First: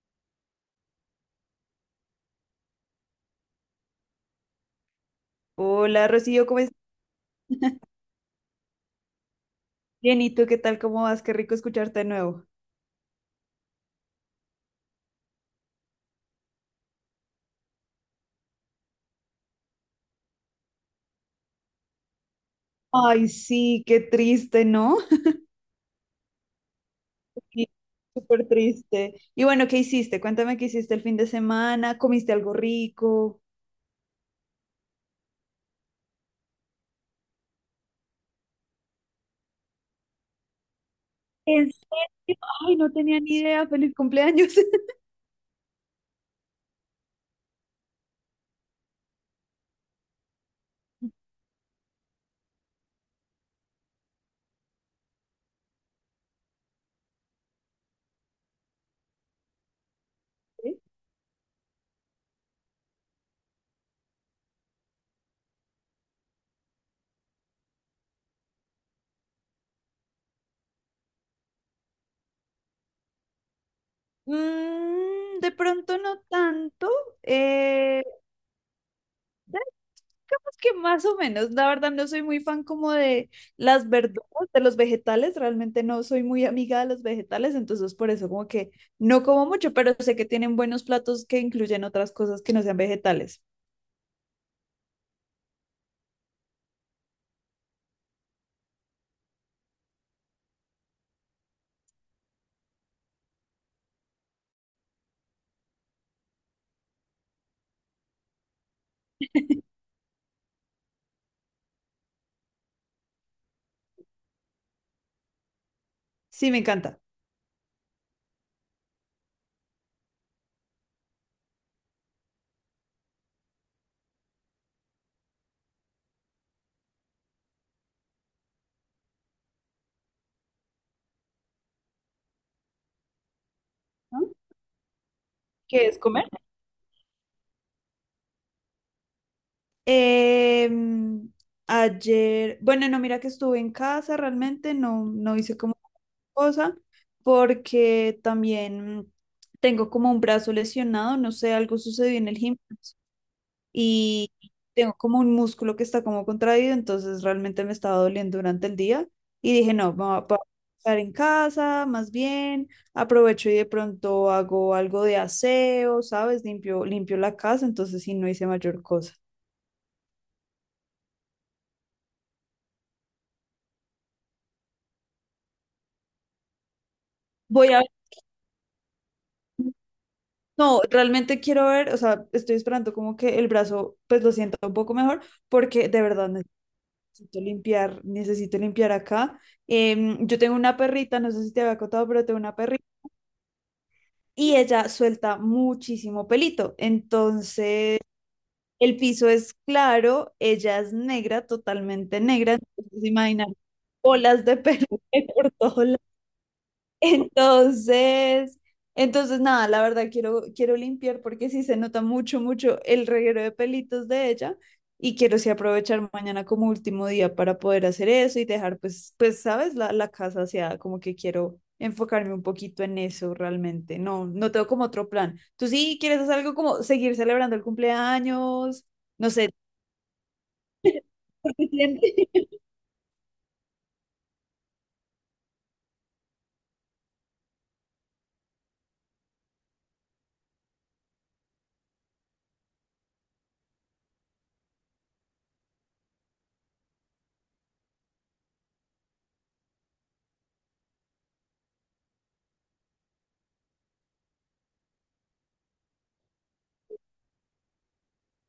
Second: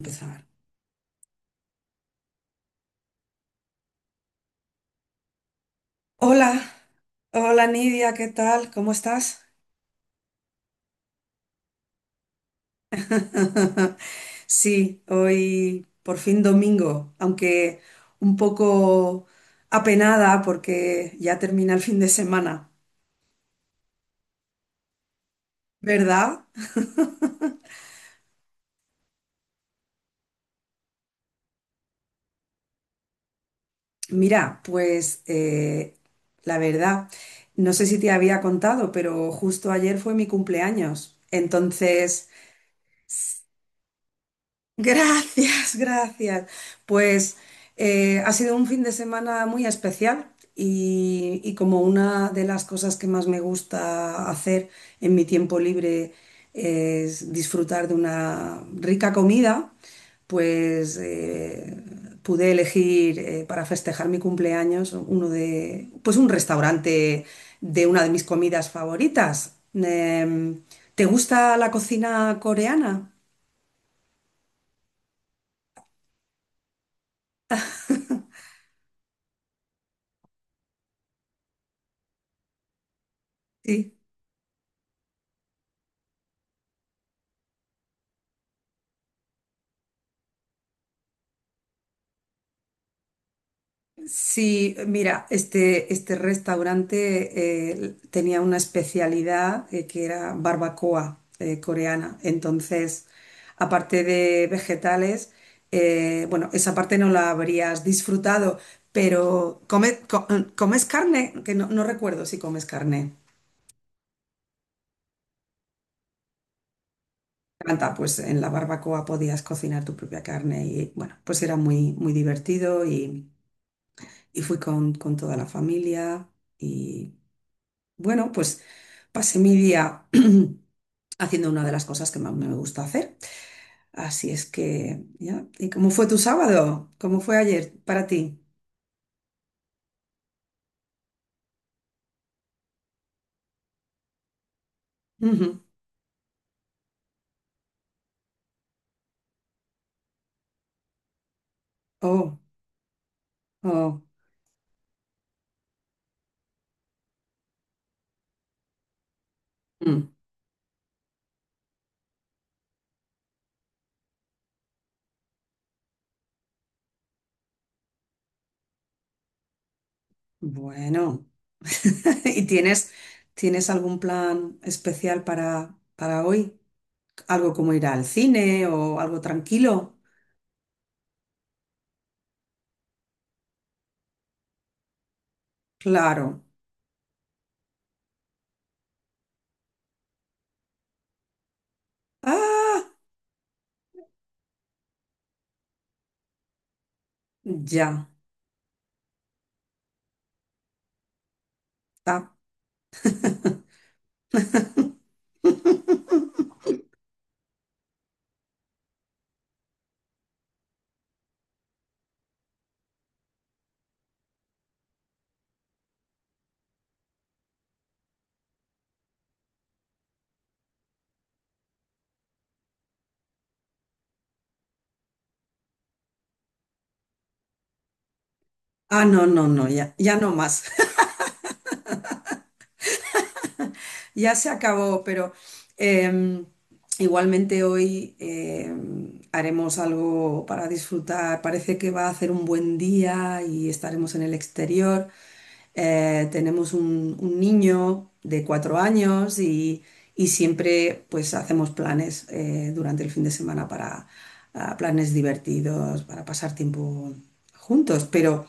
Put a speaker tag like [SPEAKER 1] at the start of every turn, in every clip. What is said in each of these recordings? [SPEAKER 1] Empezar.
[SPEAKER 2] Hola Rocío, ¿cómo
[SPEAKER 1] Hola,
[SPEAKER 2] estás?
[SPEAKER 1] hola Nidia, ¿qué tal? ¿Cómo estás?
[SPEAKER 2] Bien, ¿y tú qué tal? ¿Cómo vas? Qué rico escucharte de nuevo.
[SPEAKER 1] Sí, hoy por fin domingo, aunque un poco apenada porque ya termina el fin de semana,
[SPEAKER 2] Ay, sí, qué triste, ¿no?
[SPEAKER 1] ¿verdad?
[SPEAKER 2] Sí, súper triste. Y bueno, ¿qué hiciste? Cuéntame qué hiciste el fin de semana. ¿Comiste algo rico?
[SPEAKER 1] Mira, pues la verdad, no sé si te había contado, pero justo ayer fue mi cumpleaños.
[SPEAKER 2] ¿En
[SPEAKER 1] Entonces,
[SPEAKER 2] serio? Ay, no tenía ni idea. Feliz cumpleaños.
[SPEAKER 1] gracias, gracias. Pues ha sido un fin de semana muy especial y como una de las cosas que más me gusta hacer en mi tiempo libre es disfrutar de una rica comida,
[SPEAKER 2] Sí.
[SPEAKER 1] pues pude elegir para festejar mi cumpleaños pues un restaurante de una de mis comidas favoritas. ¿Te gusta la cocina coreana?
[SPEAKER 2] Mm, de pronto no tanto, eh, digamos que más o menos, la verdad no soy muy fan como de las
[SPEAKER 1] Sí.
[SPEAKER 2] verduras, de los vegetales, realmente no soy muy amiga de los vegetales, entonces por eso como que no como mucho, pero sé que tienen buenos platos que incluyen otras cosas que no sean vegetales.
[SPEAKER 1] Sí, mira, este restaurante tenía una especialidad que era barbacoa coreana. Entonces, aparte de vegetales, bueno, esa parte no la habrías disfrutado, pero ¿comes carne? Que no, no recuerdo si comes carne.
[SPEAKER 2] Sí, me encanta.
[SPEAKER 1] Canta, pues en la barbacoa podías cocinar tu propia carne y bueno, pues era muy, muy divertido y fui con toda la familia y bueno, pues pasé mi día haciendo una de las cosas que más me gusta hacer. Así
[SPEAKER 2] ¿No?
[SPEAKER 1] es que, ya. ¿Y
[SPEAKER 2] ¿Qué
[SPEAKER 1] cómo
[SPEAKER 2] es
[SPEAKER 1] fue tu
[SPEAKER 2] comer?
[SPEAKER 1] sábado? ¿Cómo fue ayer para ti?
[SPEAKER 2] Em, ayer, bueno, no, mira que estuve en casa, realmente no hice
[SPEAKER 1] Ujú.
[SPEAKER 2] como cosa, porque también tengo como un brazo lesionado, no sé, algo sucedió en el
[SPEAKER 1] Oh,
[SPEAKER 2] gimnasio
[SPEAKER 1] oh.
[SPEAKER 2] y tengo como un músculo que está como contraído, entonces realmente me estaba doliendo durante el día y dije, no, me
[SPEAKER 1] Mm.
[SPEAKER 2] voy a estar en casa, más bien, aprovecho y de pronto hago algo de aseo, ¿sabes? Limpio, limpio la casa, entonces sí, no hice mayor cosa.
[SPEAKER 1] Bueno. ¿Y tienes algún plan especial para hoy? ¿Algo como
[SPEAKER 2] Voy a
[SPEAKER 1] ir al cine o algo
[SPEAKER 2] ver.
[SPEAKER 1] tranquilo?
[SPEAKER 2] No, realmente quiero ver, o sea, estoy esperando como que el brazo pues lo sienta un poco mejor porque de verdad
[SPEAKER 1] Claro.
[SPEAKER 2] necesito limpiar acá. Yo tengo una perrita, no sé si te había contado, pero tengo una perrita
[SPEAKER 1] Ah,
[SPEAKER 2] y ella suelta muchísimo pelito. Entonces,
[SPEAKER 1] ya.
[SPEAKER 2] el piso es claro, ella es negra, totalmente
[SPEAKER 1] Ah.
[SPEAKER 2] negra, entonces imaginar bolas de pelo por todos Entonces, entonces, nada, la verdad quiero, quiero limpiar porque sí se nota mucho, mucho el reguero de pelitos de ella y quiero sí aprovechar mañana como último día para poder hacer eso y dejar pues, pues, sabes, la casa hacia como que quiero enfocarme un poquito en eso realmente. No, no tengo como otro plan. ¿Tú sí quieres hacer algo como seguir celebrando el cumpleaños?
[SPEAKER 1] Ah, no,
[SPEAKER 2] No
[SPEAKER 1] no,
[SPEAKER 2] sé.
[SPEAKER 1] no, ya, ya no más. Ya se acabó, pero em, igualmente hoy haremos algo para disfrutar. Parece que va a hacer un buen día y estaremos en el exterior. Tenemos un niño de 4 años y siempre pues hacemos planes durante el fin de semana para planes divertidos, para pasar tiempo juntos. Pero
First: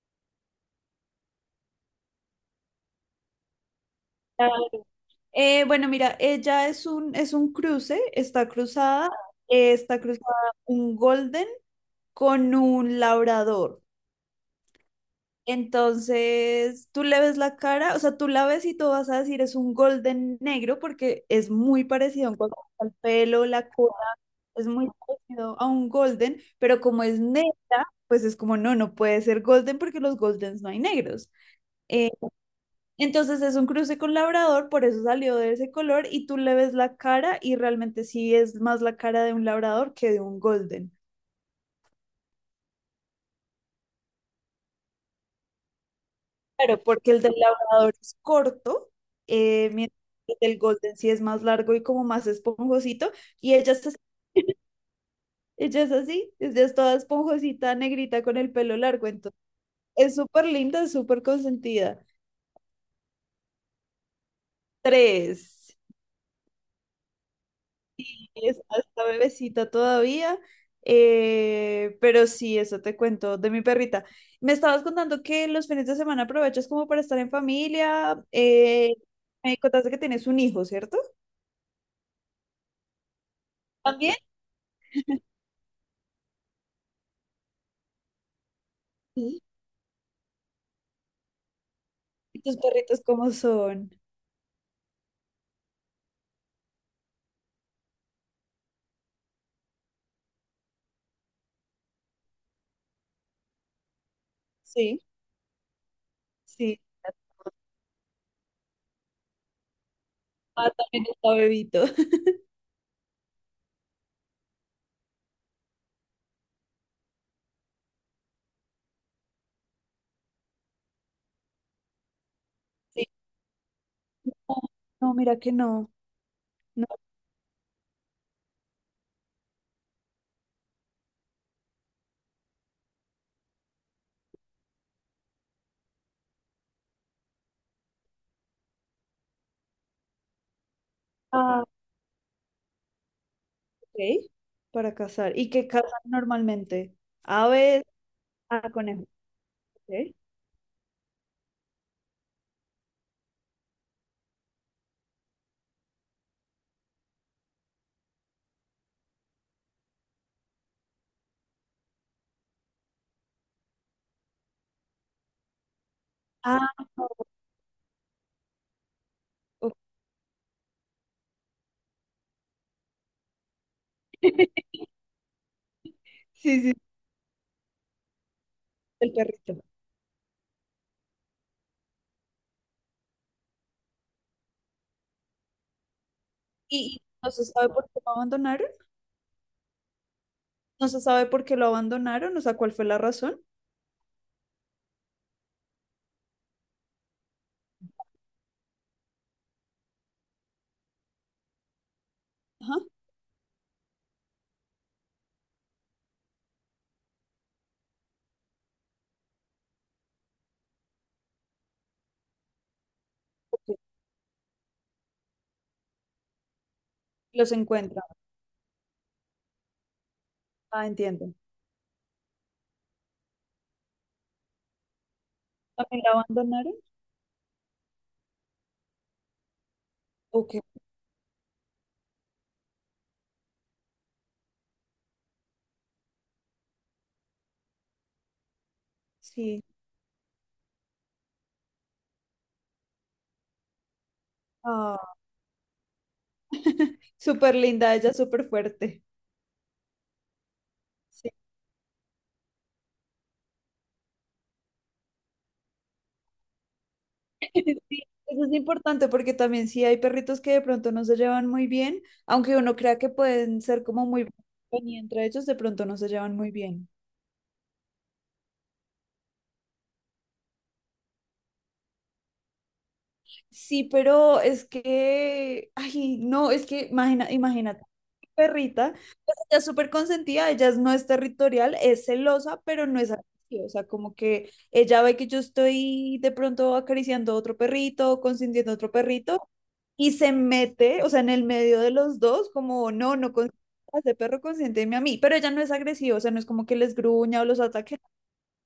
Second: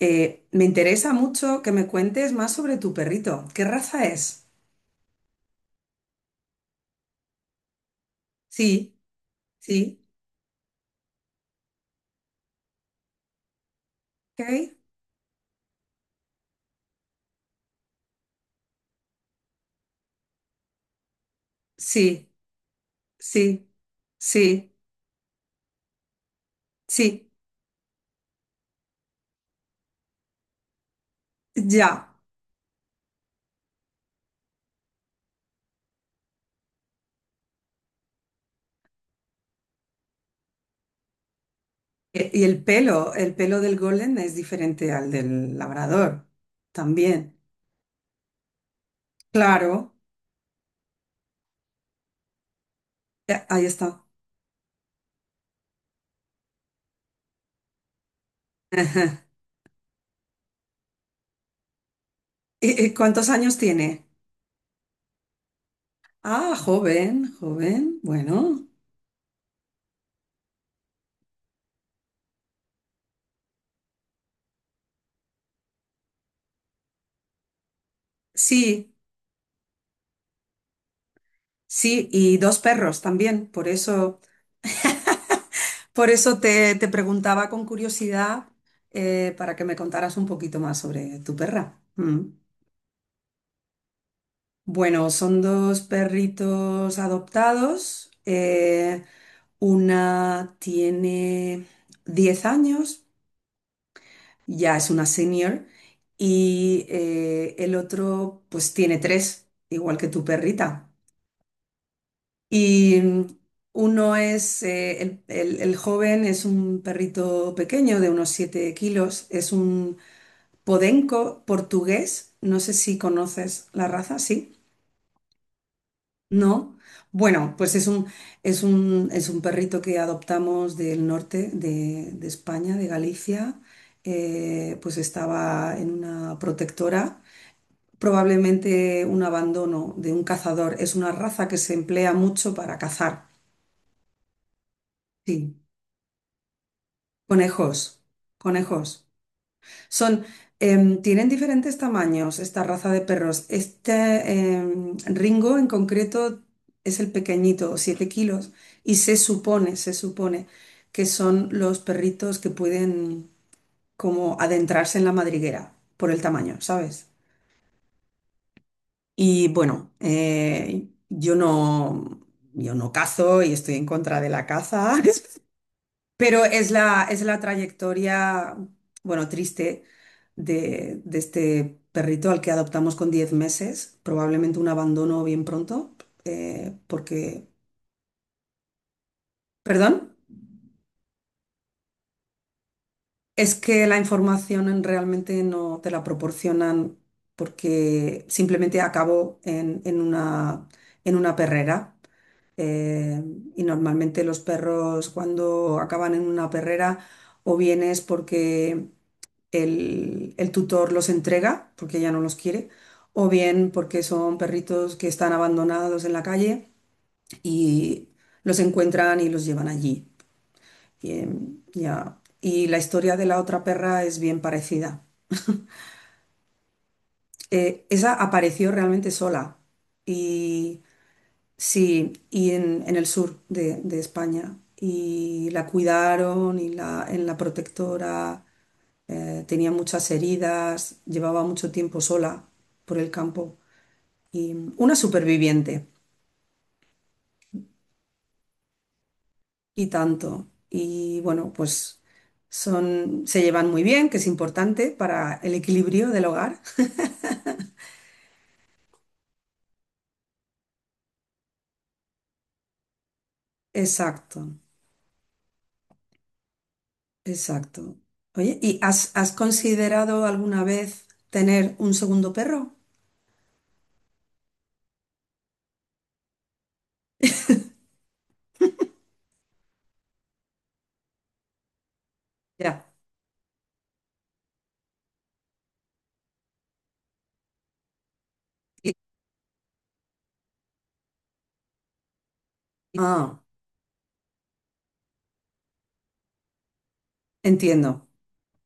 [SPEAKER 1] me interesa mucho que me cuentes más sobre tu perrito. ¿Qué raza es?
[SPEAKER 2] Claro. Bueno, mira, ella es es un cruce,
[SPEAKER 1] Sí.
[SPEAKER 2] está
[SPEAKER 1] Sí,
[SPEAKER 2] cruzada un golden con un labrador.
[SPEAKER 1] ok,
[SPEAKER 2] Entonces, tú le ves la cara, o sea, tú la ves y tú vas a decir es un golden negro porque es muy parecido
[SPEAKER 1] sí,
[SPEAKER 2] en cuanto al pelo, la
[SPEAKER 1] sí,
[SPEAKER 2] cola, es
[SPEAKER 1] sí,
[SPEAKER 2] muy parecido a un golden, pero como es
[SPEAKER 1] sí,
[SPEAKER 2] negra, pues es como no, no puede ser golden porque los goldens no hay negros.
[SPEAKER 1] ya.
[SPEAKER 2] Entonces es un cruce con labrador, por eso salió de ese color y tú le ves la cara y realmente sí es más la cara de un labrador que de un golden.
[SPEAKER 1] Y el pelo del golden es diferente al del labrador,
[SPEAKER 2] Claro, porque el del
[SPEAKER 1] también.
[SPEAKER 2] labrador es corto,
[SPEAKER 1] Claro,
[SPEAKER 2] mientras que el del golden sí es más largo y como más esponjosito y
[SPEAKER 1] ahí
[SPEAKER 2] ella es así,
[SPEAKER 1] está.
[SPEAKER 2] ella es así, ella es toda esponjosita, negrita con el pelo largo,
[SPEAKER 1] Ajá.
[SPEAKER 2] entonces es súper linda, es súper consentida.
[SPEAKER 1] ¿Y cuántos años tiene?
[SPEAKER 2] Tres.
[SPEAKER 1] Ah, joven, joven,
[SPEAKER 2] Es
[SPEAKER 1] bueno.
[SPEAKER 2] hasta bebecita todavía, pero sí, eso te cuento de mi perrita. Me estabas contando que los fines de semana aprovechas como para estar en familia.
[SPEAKER 1] Sí,
[SPEAKER 2] Me contaste que tienes un hijo, ¿cierto?
[SPEAKER 1] sí, y dos perros también.
[SPEAKER 2] También.
[SPEAKER 1] Por eso te preguntaba con curiosidad
[SPEAKER 2] Sí.
[SPEAKER 1] para que me contaras un poquito más sobre tu perra. Mm.
[SPEAKER 2] ¿Y tus perritos cómo son?
[SPEAKER 1] Bueno, son dos perritos adoptados. Una tiene 10 años, ya es
[SPEAKER 2] Sí,
[SPEAKER 1] una senior,
[SPEAKER 2] sí.
[SPEAKER 1] y el otro pues tiene 3, igual que tu
[SPEAKER 2] Ah,
[SPEAKER 1] perrita.
[SPEAKER 2] también está bebito.
[SPEAKER 1] Y el joven es un perrito pequeño de unos 7 kilos, es un podenco portugués, no sé si
[SPEAKER 2] Sí.
[SPEAKER 1] conoces la raza,
[SPEAKER 2] No,
[SPEAKER 1] ¿sí?
[SPEAKER 2] no, mira que no.
[SPEAKER 1] No,
[SPEAKER 2] No.
[SPEAKER 1] bueno, pues es un perrito que adoptamos del norte de España, de Galicia. Pues estaba en una protectora, probablemente un abandono de un cazador. Es una raza que
[SPEAKER 2] Ah,
[SPEAKER 1] se emplea mucho para cazar.
[SPEAKER 2] ok. Para cazar. ¿Y
[SPEAKER 1] Sí,
[SPEAKER 2] qué cazan normalmente? Aves,
[SPEAKER 1] conejos,
[SPEAKER 2] ah,
[SPEAKER 1] conejos.
[SPEAKER 2] conejos. Ok.
[SPEAKER 1] Son, tienen diferentes tamaños esta raza de perros. Este Ringo en concreto es el pequeñito, 7 kilos, y se supone que son los perritos que pueden como adentrarse en la madriguera por el tamaño,
[SPEAKER 2] Ah,
[SPEAKER 1] ¿sabes? Y
[SPEAKER 2] ok.
[SPEAKER 1] bueno, yo no cazo y estoy en contra de la caza. Pero
[SPEAKER 2] Sí,
[SPEAKER 1] es
[SPEAKER 2] sí,
[SPEAKER 1] la, es la trayectoria,
[SPEAKER 2] el
[SPEAKER 1] bueno,
[SPEAKER 2] perrito.
[SPEAKER 1] triste de este perrito al que adoptamos con 10 meses, probablemente un abandono bien pronto, eh,
[SPEAKER 2] Y no se
[SPEAKER 1] porque,
[SPEAKER 2] sabe por qué lo abandonaron,
[SPEAKER 1] perdón,
[SPEAKER 2] no se sabe por qué lo abandonaron, o sea, cuál fue la razón.
[SPEAKER 1] es que la información realmente no te la proporcionan porque simplemente acabó en una perrera.
[SPEAKER 2] Ajá.
[SPEAKER 1] eh, y normalmente los perros cuando acaban en una perrera o bien es porque el tutor los entrega porque ya no los quiere, o bien
[SPEAKER 2] Ok,
[SPEAKER 1] porque son perritos que están abandonados en la calle
[SPEAKER 2] los encuentran.
[SPEAKER 1] y los encuentran y los llevan allí.
[SPEAKER 2] Ah,
[SPEAKER 1] Y,
[SPEAKER 2] entiendo.
[SPEAKER 1] ya. Y la historia de la otra perra es bien parecida.
[SPEAKER 2] ¿También la abandonaron?
[SPEAKER 1] Esa apareció realmente sola
[SPEAKER 2] Ok.
[SPEAKER 1] y sí, y en el sur de España. Y la cuidaron y la, en la protectora. eh,
[SPEAKER 2] Sí.
[SPEAKER 1] tenía muchas heridas, llevaba mucho tiempo sola por el campo y una
[SPEAKER 2] Ah,
[SPEAKER 1] superviviente
[SPEAKER 2] súper linda, ella súper fuerte.
[SPEAKER 1] y tanto. Y
[SPEAKER 2] Sí.
[SPEAKER 1] bueno, pues son, se llevan muy bien, que es importante para el equilibrio del hogar.
[SPEAKER 2] Sí, eso es importante porque también sí hay perritos que de pronto no se llevan muy bien, aunque uno crea que pueden ser como muy
[SPEAKER 1] Exacto,
[SPEAKER 2] buenos y entre ellos de pronto no se llevan muy bien.
[SPEAKER 1] exacto. Oye, ¿y has considerado alguna vez tener un segundo perro?
[SPEAKER 2] Sí, pero es que, ay, no, es que imagina, imagínate, perrita, pues ella es súper consentida, ella no es territorial, es celosa,
[SPEAKER 1] Ya.
[SPEAKER 2] pero no es agresiva, o sea, como que ella ve que yo estoy de pronto acariciando a otro perrito, consintiendo a otro
[SPEAKER 1] Y-
[SPEAKER 2] perrito, y se mete, o sea, en el medio de los dos, como, no, no
[SPEAKER 1] Ah,
[SPEAKER 2] consientas a ese perro, consiénteme a mí, pero ella no es agresiva, o sea, no es como que les gruña o los ataque,
[SPEAKER 1] entiendo.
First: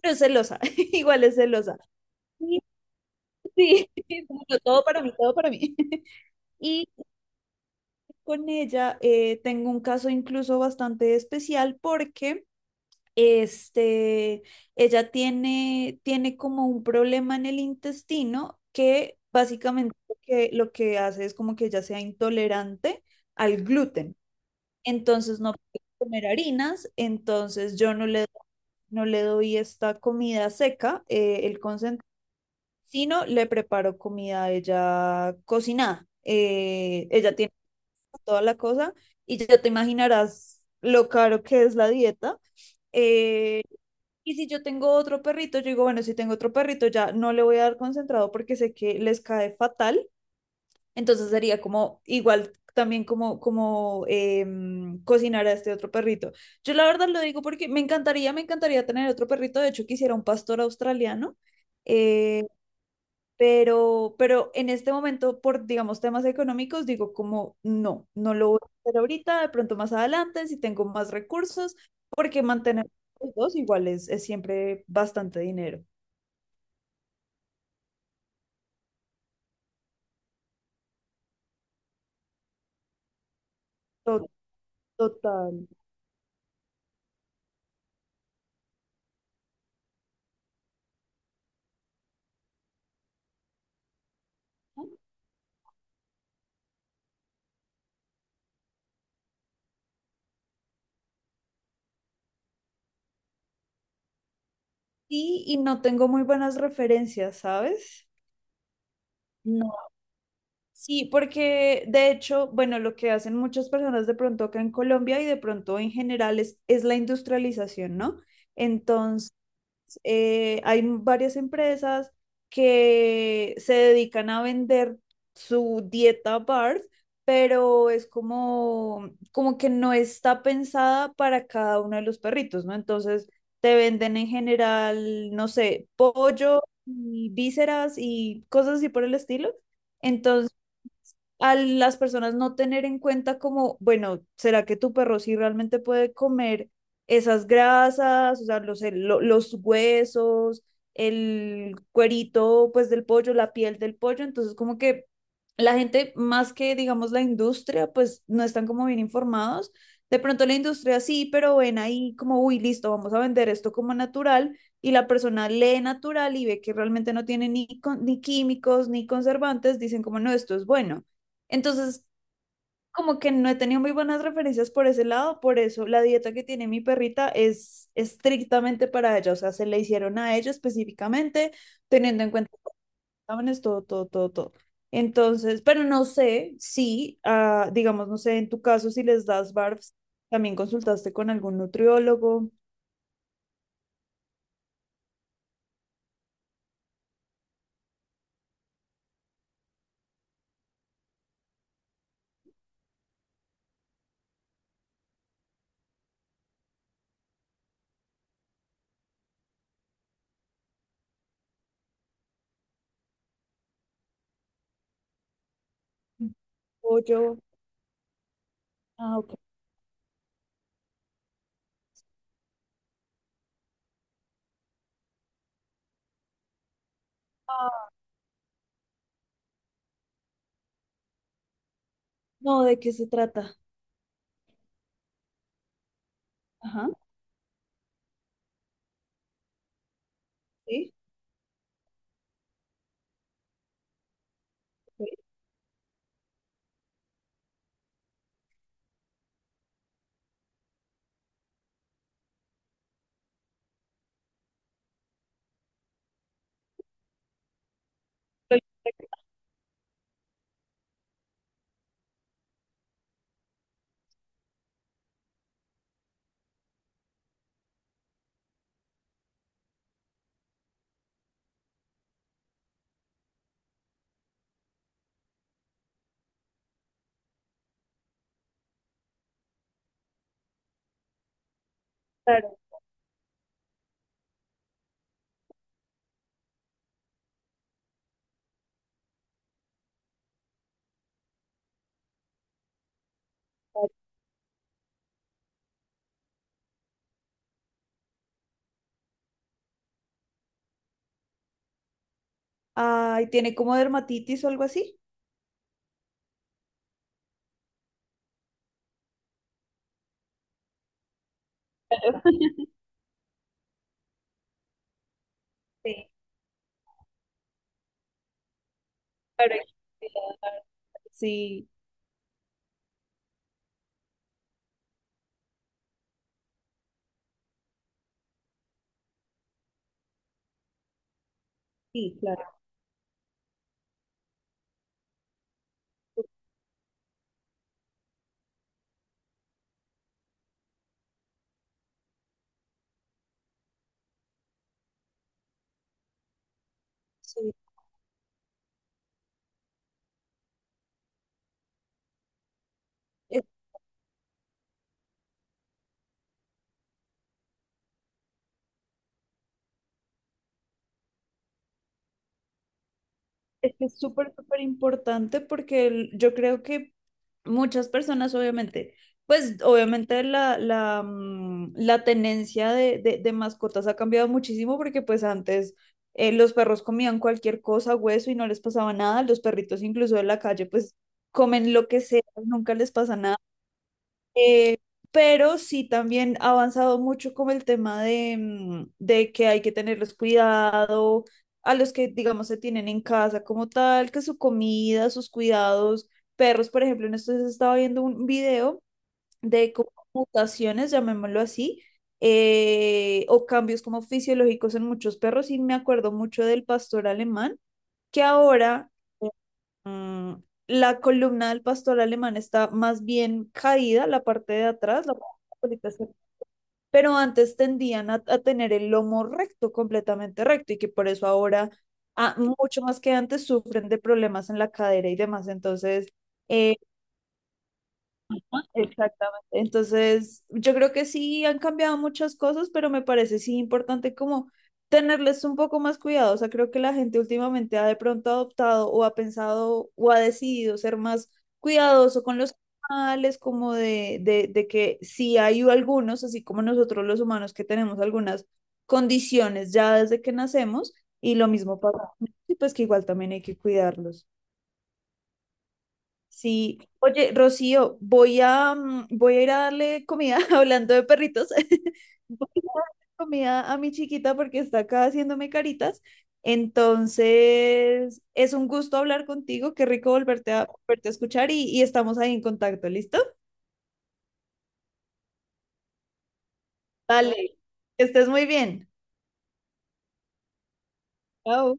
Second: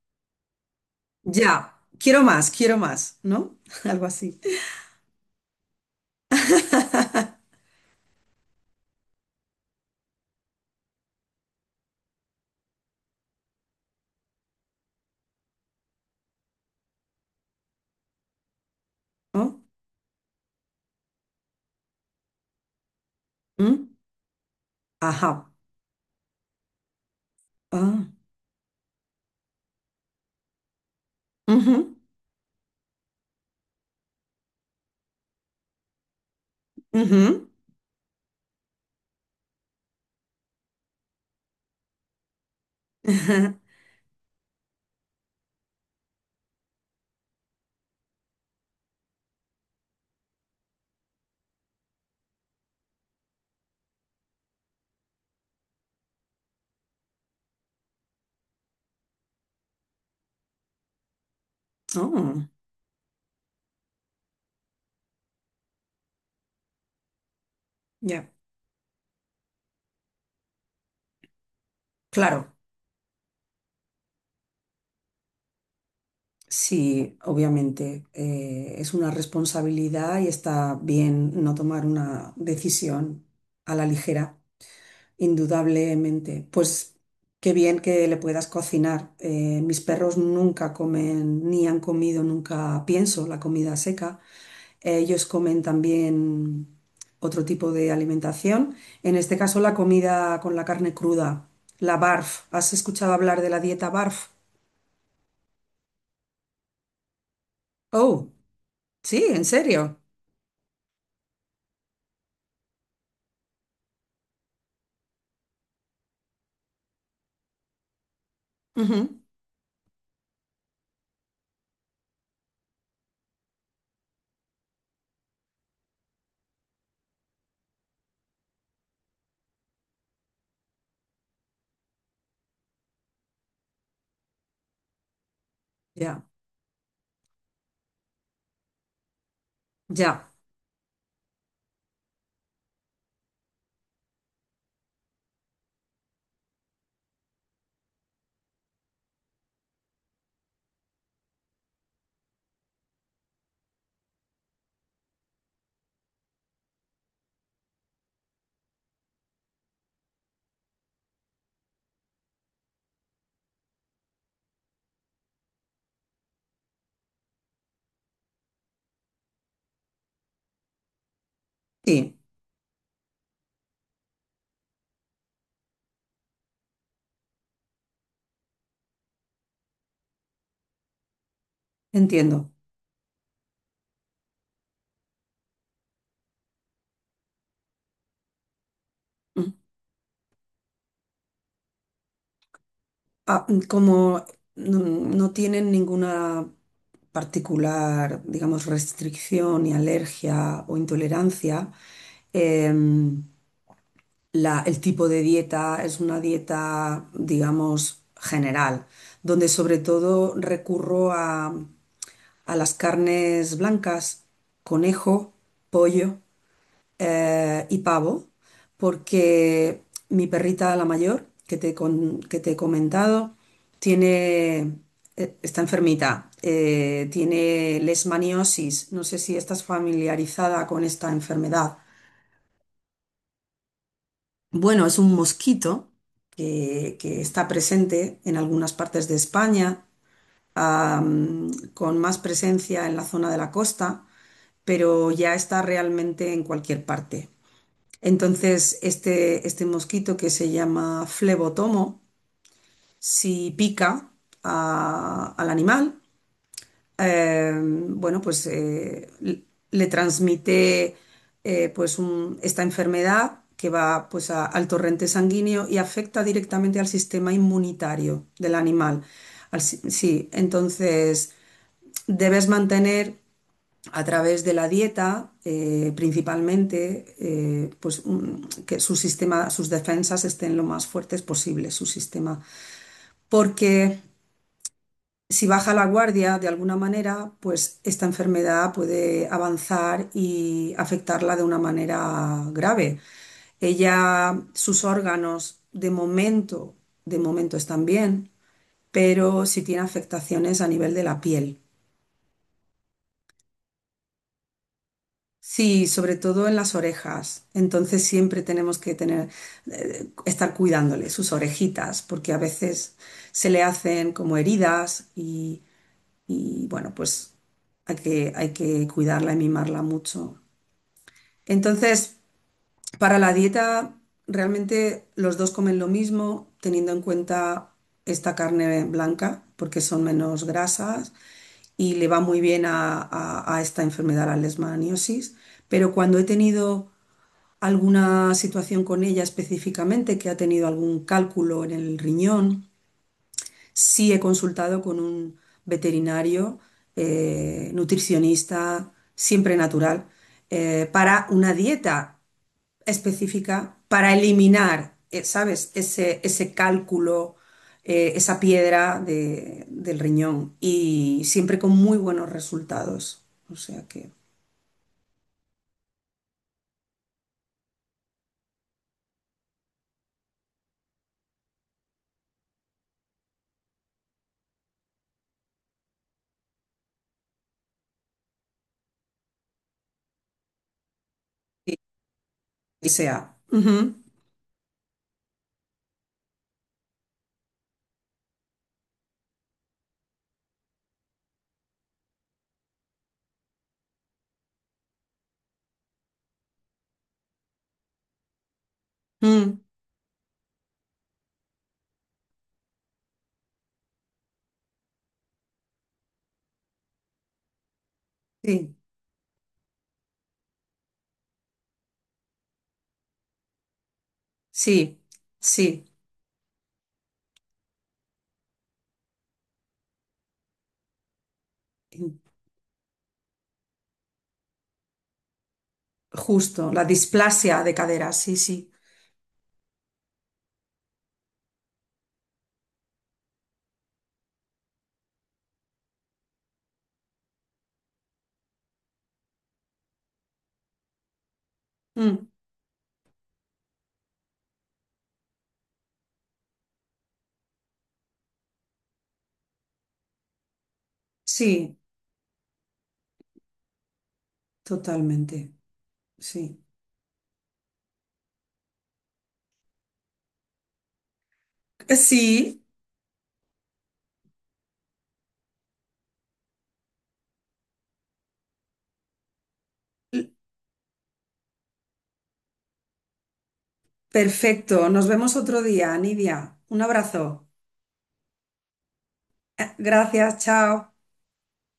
[SPEAKER 2] pero es celosa, igual es
[SPEAKER 1] Ya.
[SPEAKER 2] celosa. Sí,
[SPEAKER 1] Quiero más, ¿no?
[SPEAKER 2] sí,
[SPEAKER 1] Algo así.
[SPEAKER 2] todo para mí, todo para mí. Y con ella tengo un caso incluso bastante especial porque este, ella tiene, tiene como un problema en el intestino que
[SPEAKER 1] ¿No?
[SPEAKER 2] básicamente lo que hace es como que ella sea intolerante al
[SPEAKER 1] ¿Mm?
[SPEAKER 2] gluten. Entonces
[SPEAKER 1] Ajá.
[SPEAKER 2] no puede comer harinas, entonces yo no
[SPEAKER 1] Ah.
[SPEAKER 2] le, no le doy esta comida seca, el
[SPEAKER 1] Ujú,
[SPEAKER 2] concentrado, sino le preparo comida a ella cocinada. Ella
[SPEAKER 1] ujú,
[SPEAKER 2] tiene toda la cosa, y ya te imaginarás lo caro que es la dieta.
[SPEAKER 1] ajá.
[SPEAKER 2] Eh, y si yo tengo otro perrito, yo digo, bueno, si tengo otro perrito, ya no le voy a dar concentrado porque sé que les cae fatal. Entonces sería como igual también como, como cocinar a este otro perrito. Yo la verdad lo digo porque me encantaría tener otro perrito. De hecho, quisiera un pastor australiano. Eh,
[SPEAKER 1] Oh,
[SPEAKER 2] pero en este momento, por, digamos, temas económicos, digo como, no,
[SPEAKER 1] ya.
[SPEAKER 2] no lo voy a hacer ahorita, de pronto más adelante, si tengo más recursos, porque
[SPEAKER 1] Claro,
[SPEAKER 2] mantener los dos igual es siempre bastante dinero.
[SPEAKER 1] sí, obviamente es una responsabilidad y está bien no tomar una decisión a la
[SPEAKER 2] To-
[SPEAKER 1] ligera.
[SPEAKER 2] Total.
[SPEAKER 1] Indudablemente. Pues qué bien que le puedas cocinar. Mis perros nunca comen, ni han comido nunca, pienso, la comida seca. Ellos comen también otro tipo de alimentación. En este caso, la comida con la carne cruda, la BARF. ¿Has escuchado hablar de la dieta BARF?
[SPEAKER 2] Sí, y no tengo muy buenas referencias, ¿sabes?
[SPEAKER 1] Oh, sí, en
[SPEAKER 2] No.
[SPEAKER 1] serio.
[SPEAKER 2] Sí, porque de hecho, bueno, lo que hacen muchas personas de pronto acá en Colombia y de pronto en general es la industrialización, ¿no?
[SPEAKER 1] Ujú,
[SPEAKER 2] Entonces, hay varias empresas que se dedican a vender su dieta BARF, pero es como, como que no está pensada para cada uno de los perritos, ¿no? Entonces te venden en general, no sé,
[SPEAKER 1] ya,
[SPEAKER 2] pollo y vísceras y cosas así por el estilo
[SPEAKER 1] ya,
[SPEAKER 2] a las personas no tener en cuenta como, bueno, ¿será que tu perro sí realmente puede comer esas grasas, o sea, los, los huesos, el cuerito pues del pollo, la piel del pollo? Entonces como que la gente, más que digamos la industria, pues no están como bien informados. De pronto la industria sí, pero ven ahí como, uy, listo, vamos a vender esto como natural y la persona lee natural y ve que realmente no tiene ni, ni químicos ni conservantes, dicen como, no, esto es bueno. Entonces,
[SPEAKER 1] sí,
[SPEAKER 2] como que no he tenido muy buenas referencias por ese lado, por eso la dieta que tiene mi perrita es estrictamente para ella, o sea, se le hicieron a ella específicamente, teniendo en cuenta
[SPEAKER 1] entiendo.
[SPEAKER 2] los exámenes, todo, todo, todo, todo. Entonces, pero no sé si, ah, digamos, no sé, en tu caso, si les das BARFs, también consultaste con algún nutriólogo,
[SPEAKER 1] Ah, como no, no tienen ninguna particular, digamos, restricción ni alergia o intolerancia, em, el tipo de dieta es una dieta, digamos, general, donde sobre todo recurro a las carnes blancas, conejo, pollo
[SPEAKER 2] o yo.
[SPEAKER 1] y pavo,
[SPEAKER 2] Ah, ok.
[SPEAKER 1] porque mi perrita, la mayor, que te he comentado, tiene, está enfermita, tiene
[SPEAKER 2] Ah,
[SPEAKER 1] leishmaniosis. No sé si estás familiarizada con esta enfermedad.
[SPEAKER 2] no, ¿de qué se trata?
[SPEAKER 1] Bueno, es un mosquito
[SPEAKER 2] Ajá,
[SPEAKER 1] que está presente en algunas partes de España,
[SPEAKER 2] sí.
[SPEAKER 1] con más presencia en la zona de la costa,
[SPEAKER 2] Sí.
[SPEAKER 1] pero ya está realmente en cualquier parte. Entonces, este mosquito que se llama flebotomo, si pica al animal, eh, bueno, pues le transmite pues esta enfermedad que va pues al torrente sanguíneo y afecta directamente al sistema inmunitario del animal. Al si- Sí, entonces debes mantener a través de la dieta, principalmente, pues que su sistema, sus defensas estén lo más fuertes posible, su sistema.
[SPEAKER 2] Claro,
[SPEAKER 1] Porque si baja la guardia de alguna manera, pues esta enfermedad puede avanzar y afectarla de una manera grave.
[SPEAKER 2] claro.
[SPEAKER 1] Ella, sus órganos, de momento están bien, pero sí tiene afectaciones a nivel de la piel.
[SPEAKER 2] Ay, ¿tiene como dermatitis o algo así?
[SPEAKER 1] Sí, sobre todo en las orejas. Entonces siempre tenemos que tener, estar cuidándole sus orejitas, porque a veces se le hacen como heridas y,
[SPEAKER 2] Sí,
[SPEAKER 1] y, bueno, pues hay que cuidarla y
[SPEAKER 2] para
[SPEAKER 1] mimarla mucho.
[SPEAKER 2] estudiar. Sí,
[SPEAKER 1] Entonces, para la dieta, realmente los dos comen lo mismo, teniendo en cuenta esta carne blanca, porque son menos grasas y le
[SPEAKER 2] sí,
[SPEAKER 1] va muy
[SPEAKER 2] claro.
[SPEAKER 1] bien a esta enfermedad, la leishmaniosis. Pero cuando he tenido alguna situación con ella específicamente que ha tenido algún cálculo en el riñón. Sí he consultado con un veterinario,
[SPEAKER 2] Sí.
[SPEAKER 1] nutricionista, siempre natural, para una dieta
[SPEAKER 2] Es,
[SPEAKER 1] específica para eliminar, ¿sabes?, ese cálculo, esa piedra del riñón y siempre con muy buenos resultados. O
[SPEAKER 2] es
[SPEAKER 1] sea
[SPEAKER 2] que es
[SPEAKER 1] que,
[SPEAKER 2] súper, súper importante porque el- yo creo que muchas personas, obviamente, pues obviamente mm, la tenencia de, de mascotas ha cambiado muchísimo porque pues antes los perros comían cualquier cosa, hueso y no les pasaba nada, los perritos incluso de la calle pues comen
[SPEAKER 1] sí,
[SPEAKER 2] lo que sea, nunca
[SPEAKER 1] que
[SPEAKER 2] les pasa nada.
[SPEAKER 1] sea. Ujú,
[SPEAKER 2] Eh, pero sí también ha avanzado mucho como el tema de, mm, de que hay que tenerles cuidado a los que, digamos, se tienen en casa como tal, que su comida, sus cuidados, perros, por ejemplo, en estos días estaba viendo un video
[SPEAKER 1] mm,
[SPEAKER 2] de como mutaciones, llamémoslo así, o cambios como fisiológicos en muchos perros y me acuerdo mucho del pastor alemán, que
[SPEAKER 1] sí.
[SPEAKER 2] ahora mm, la columna del pastor alemán está más bien caída, la parte de
[SPEAKER 1] Sí,
[SPEAKER 2] atrás, la parte
[SPEAKER 1] sí,
[SPEAKER 2] solita está- pero antes tendían a tener el lomo recto, completamente recto, y que por eso ahora, ah, mucho más que antes, sufren de problemas en la cadera y demás. Entonces,
[SPEAKER 1] justo,
[SPEAKER 2] eh,
[SPEAKER 1] la displasia de cadera, sí, sí.
[SPEAKER 2] exactamente. Entonces, yo creo que sí han cambiado muchas cosas, pero me parece sí importante como tenerles un poco más cuidado. O sea, creo que la gente últimamente ha de pronto adoptado o ha pensado o ha decidido ser más cuidadoso
[SPEAKER 1] Mm,
[SPEAKER 2] con los animales, como de, de que si hay algunos, así como nosotros los humanos que tenemos algunas condiciones ya desde que nacemos, y lo
[SPEAKER 1] sí,
[SPEAKER 2] mismo pasa, y pues que igual también hay que cuidarlos.
[SPEAKER 1] totalmente, sí.
[SPEAKER 2] Sí, oye, Rocío, voy a, mm, voy a ir a darle comida, hablando de perritos, voy
[SPEAKER 1] Sí,
[SPEAKER 2] a darle comida a mi chiquita porque está acá haciéndome caritas. Entonces, es un gusto hablar contigo, qué rico volverte a, volverte a escuchar y estamos ahí en contacto, ¿listo?
[SPEAKER 1] perfecto. Nos vemos otro día, Nidia. Un
[SPEAKER 2] Dale,
[SPEAKER 1] abrazo.
[SPEAKER 2] que estés muy bien.
[SPEAKER 1] Gracias, chao.
[SPEAKER 2] Chao.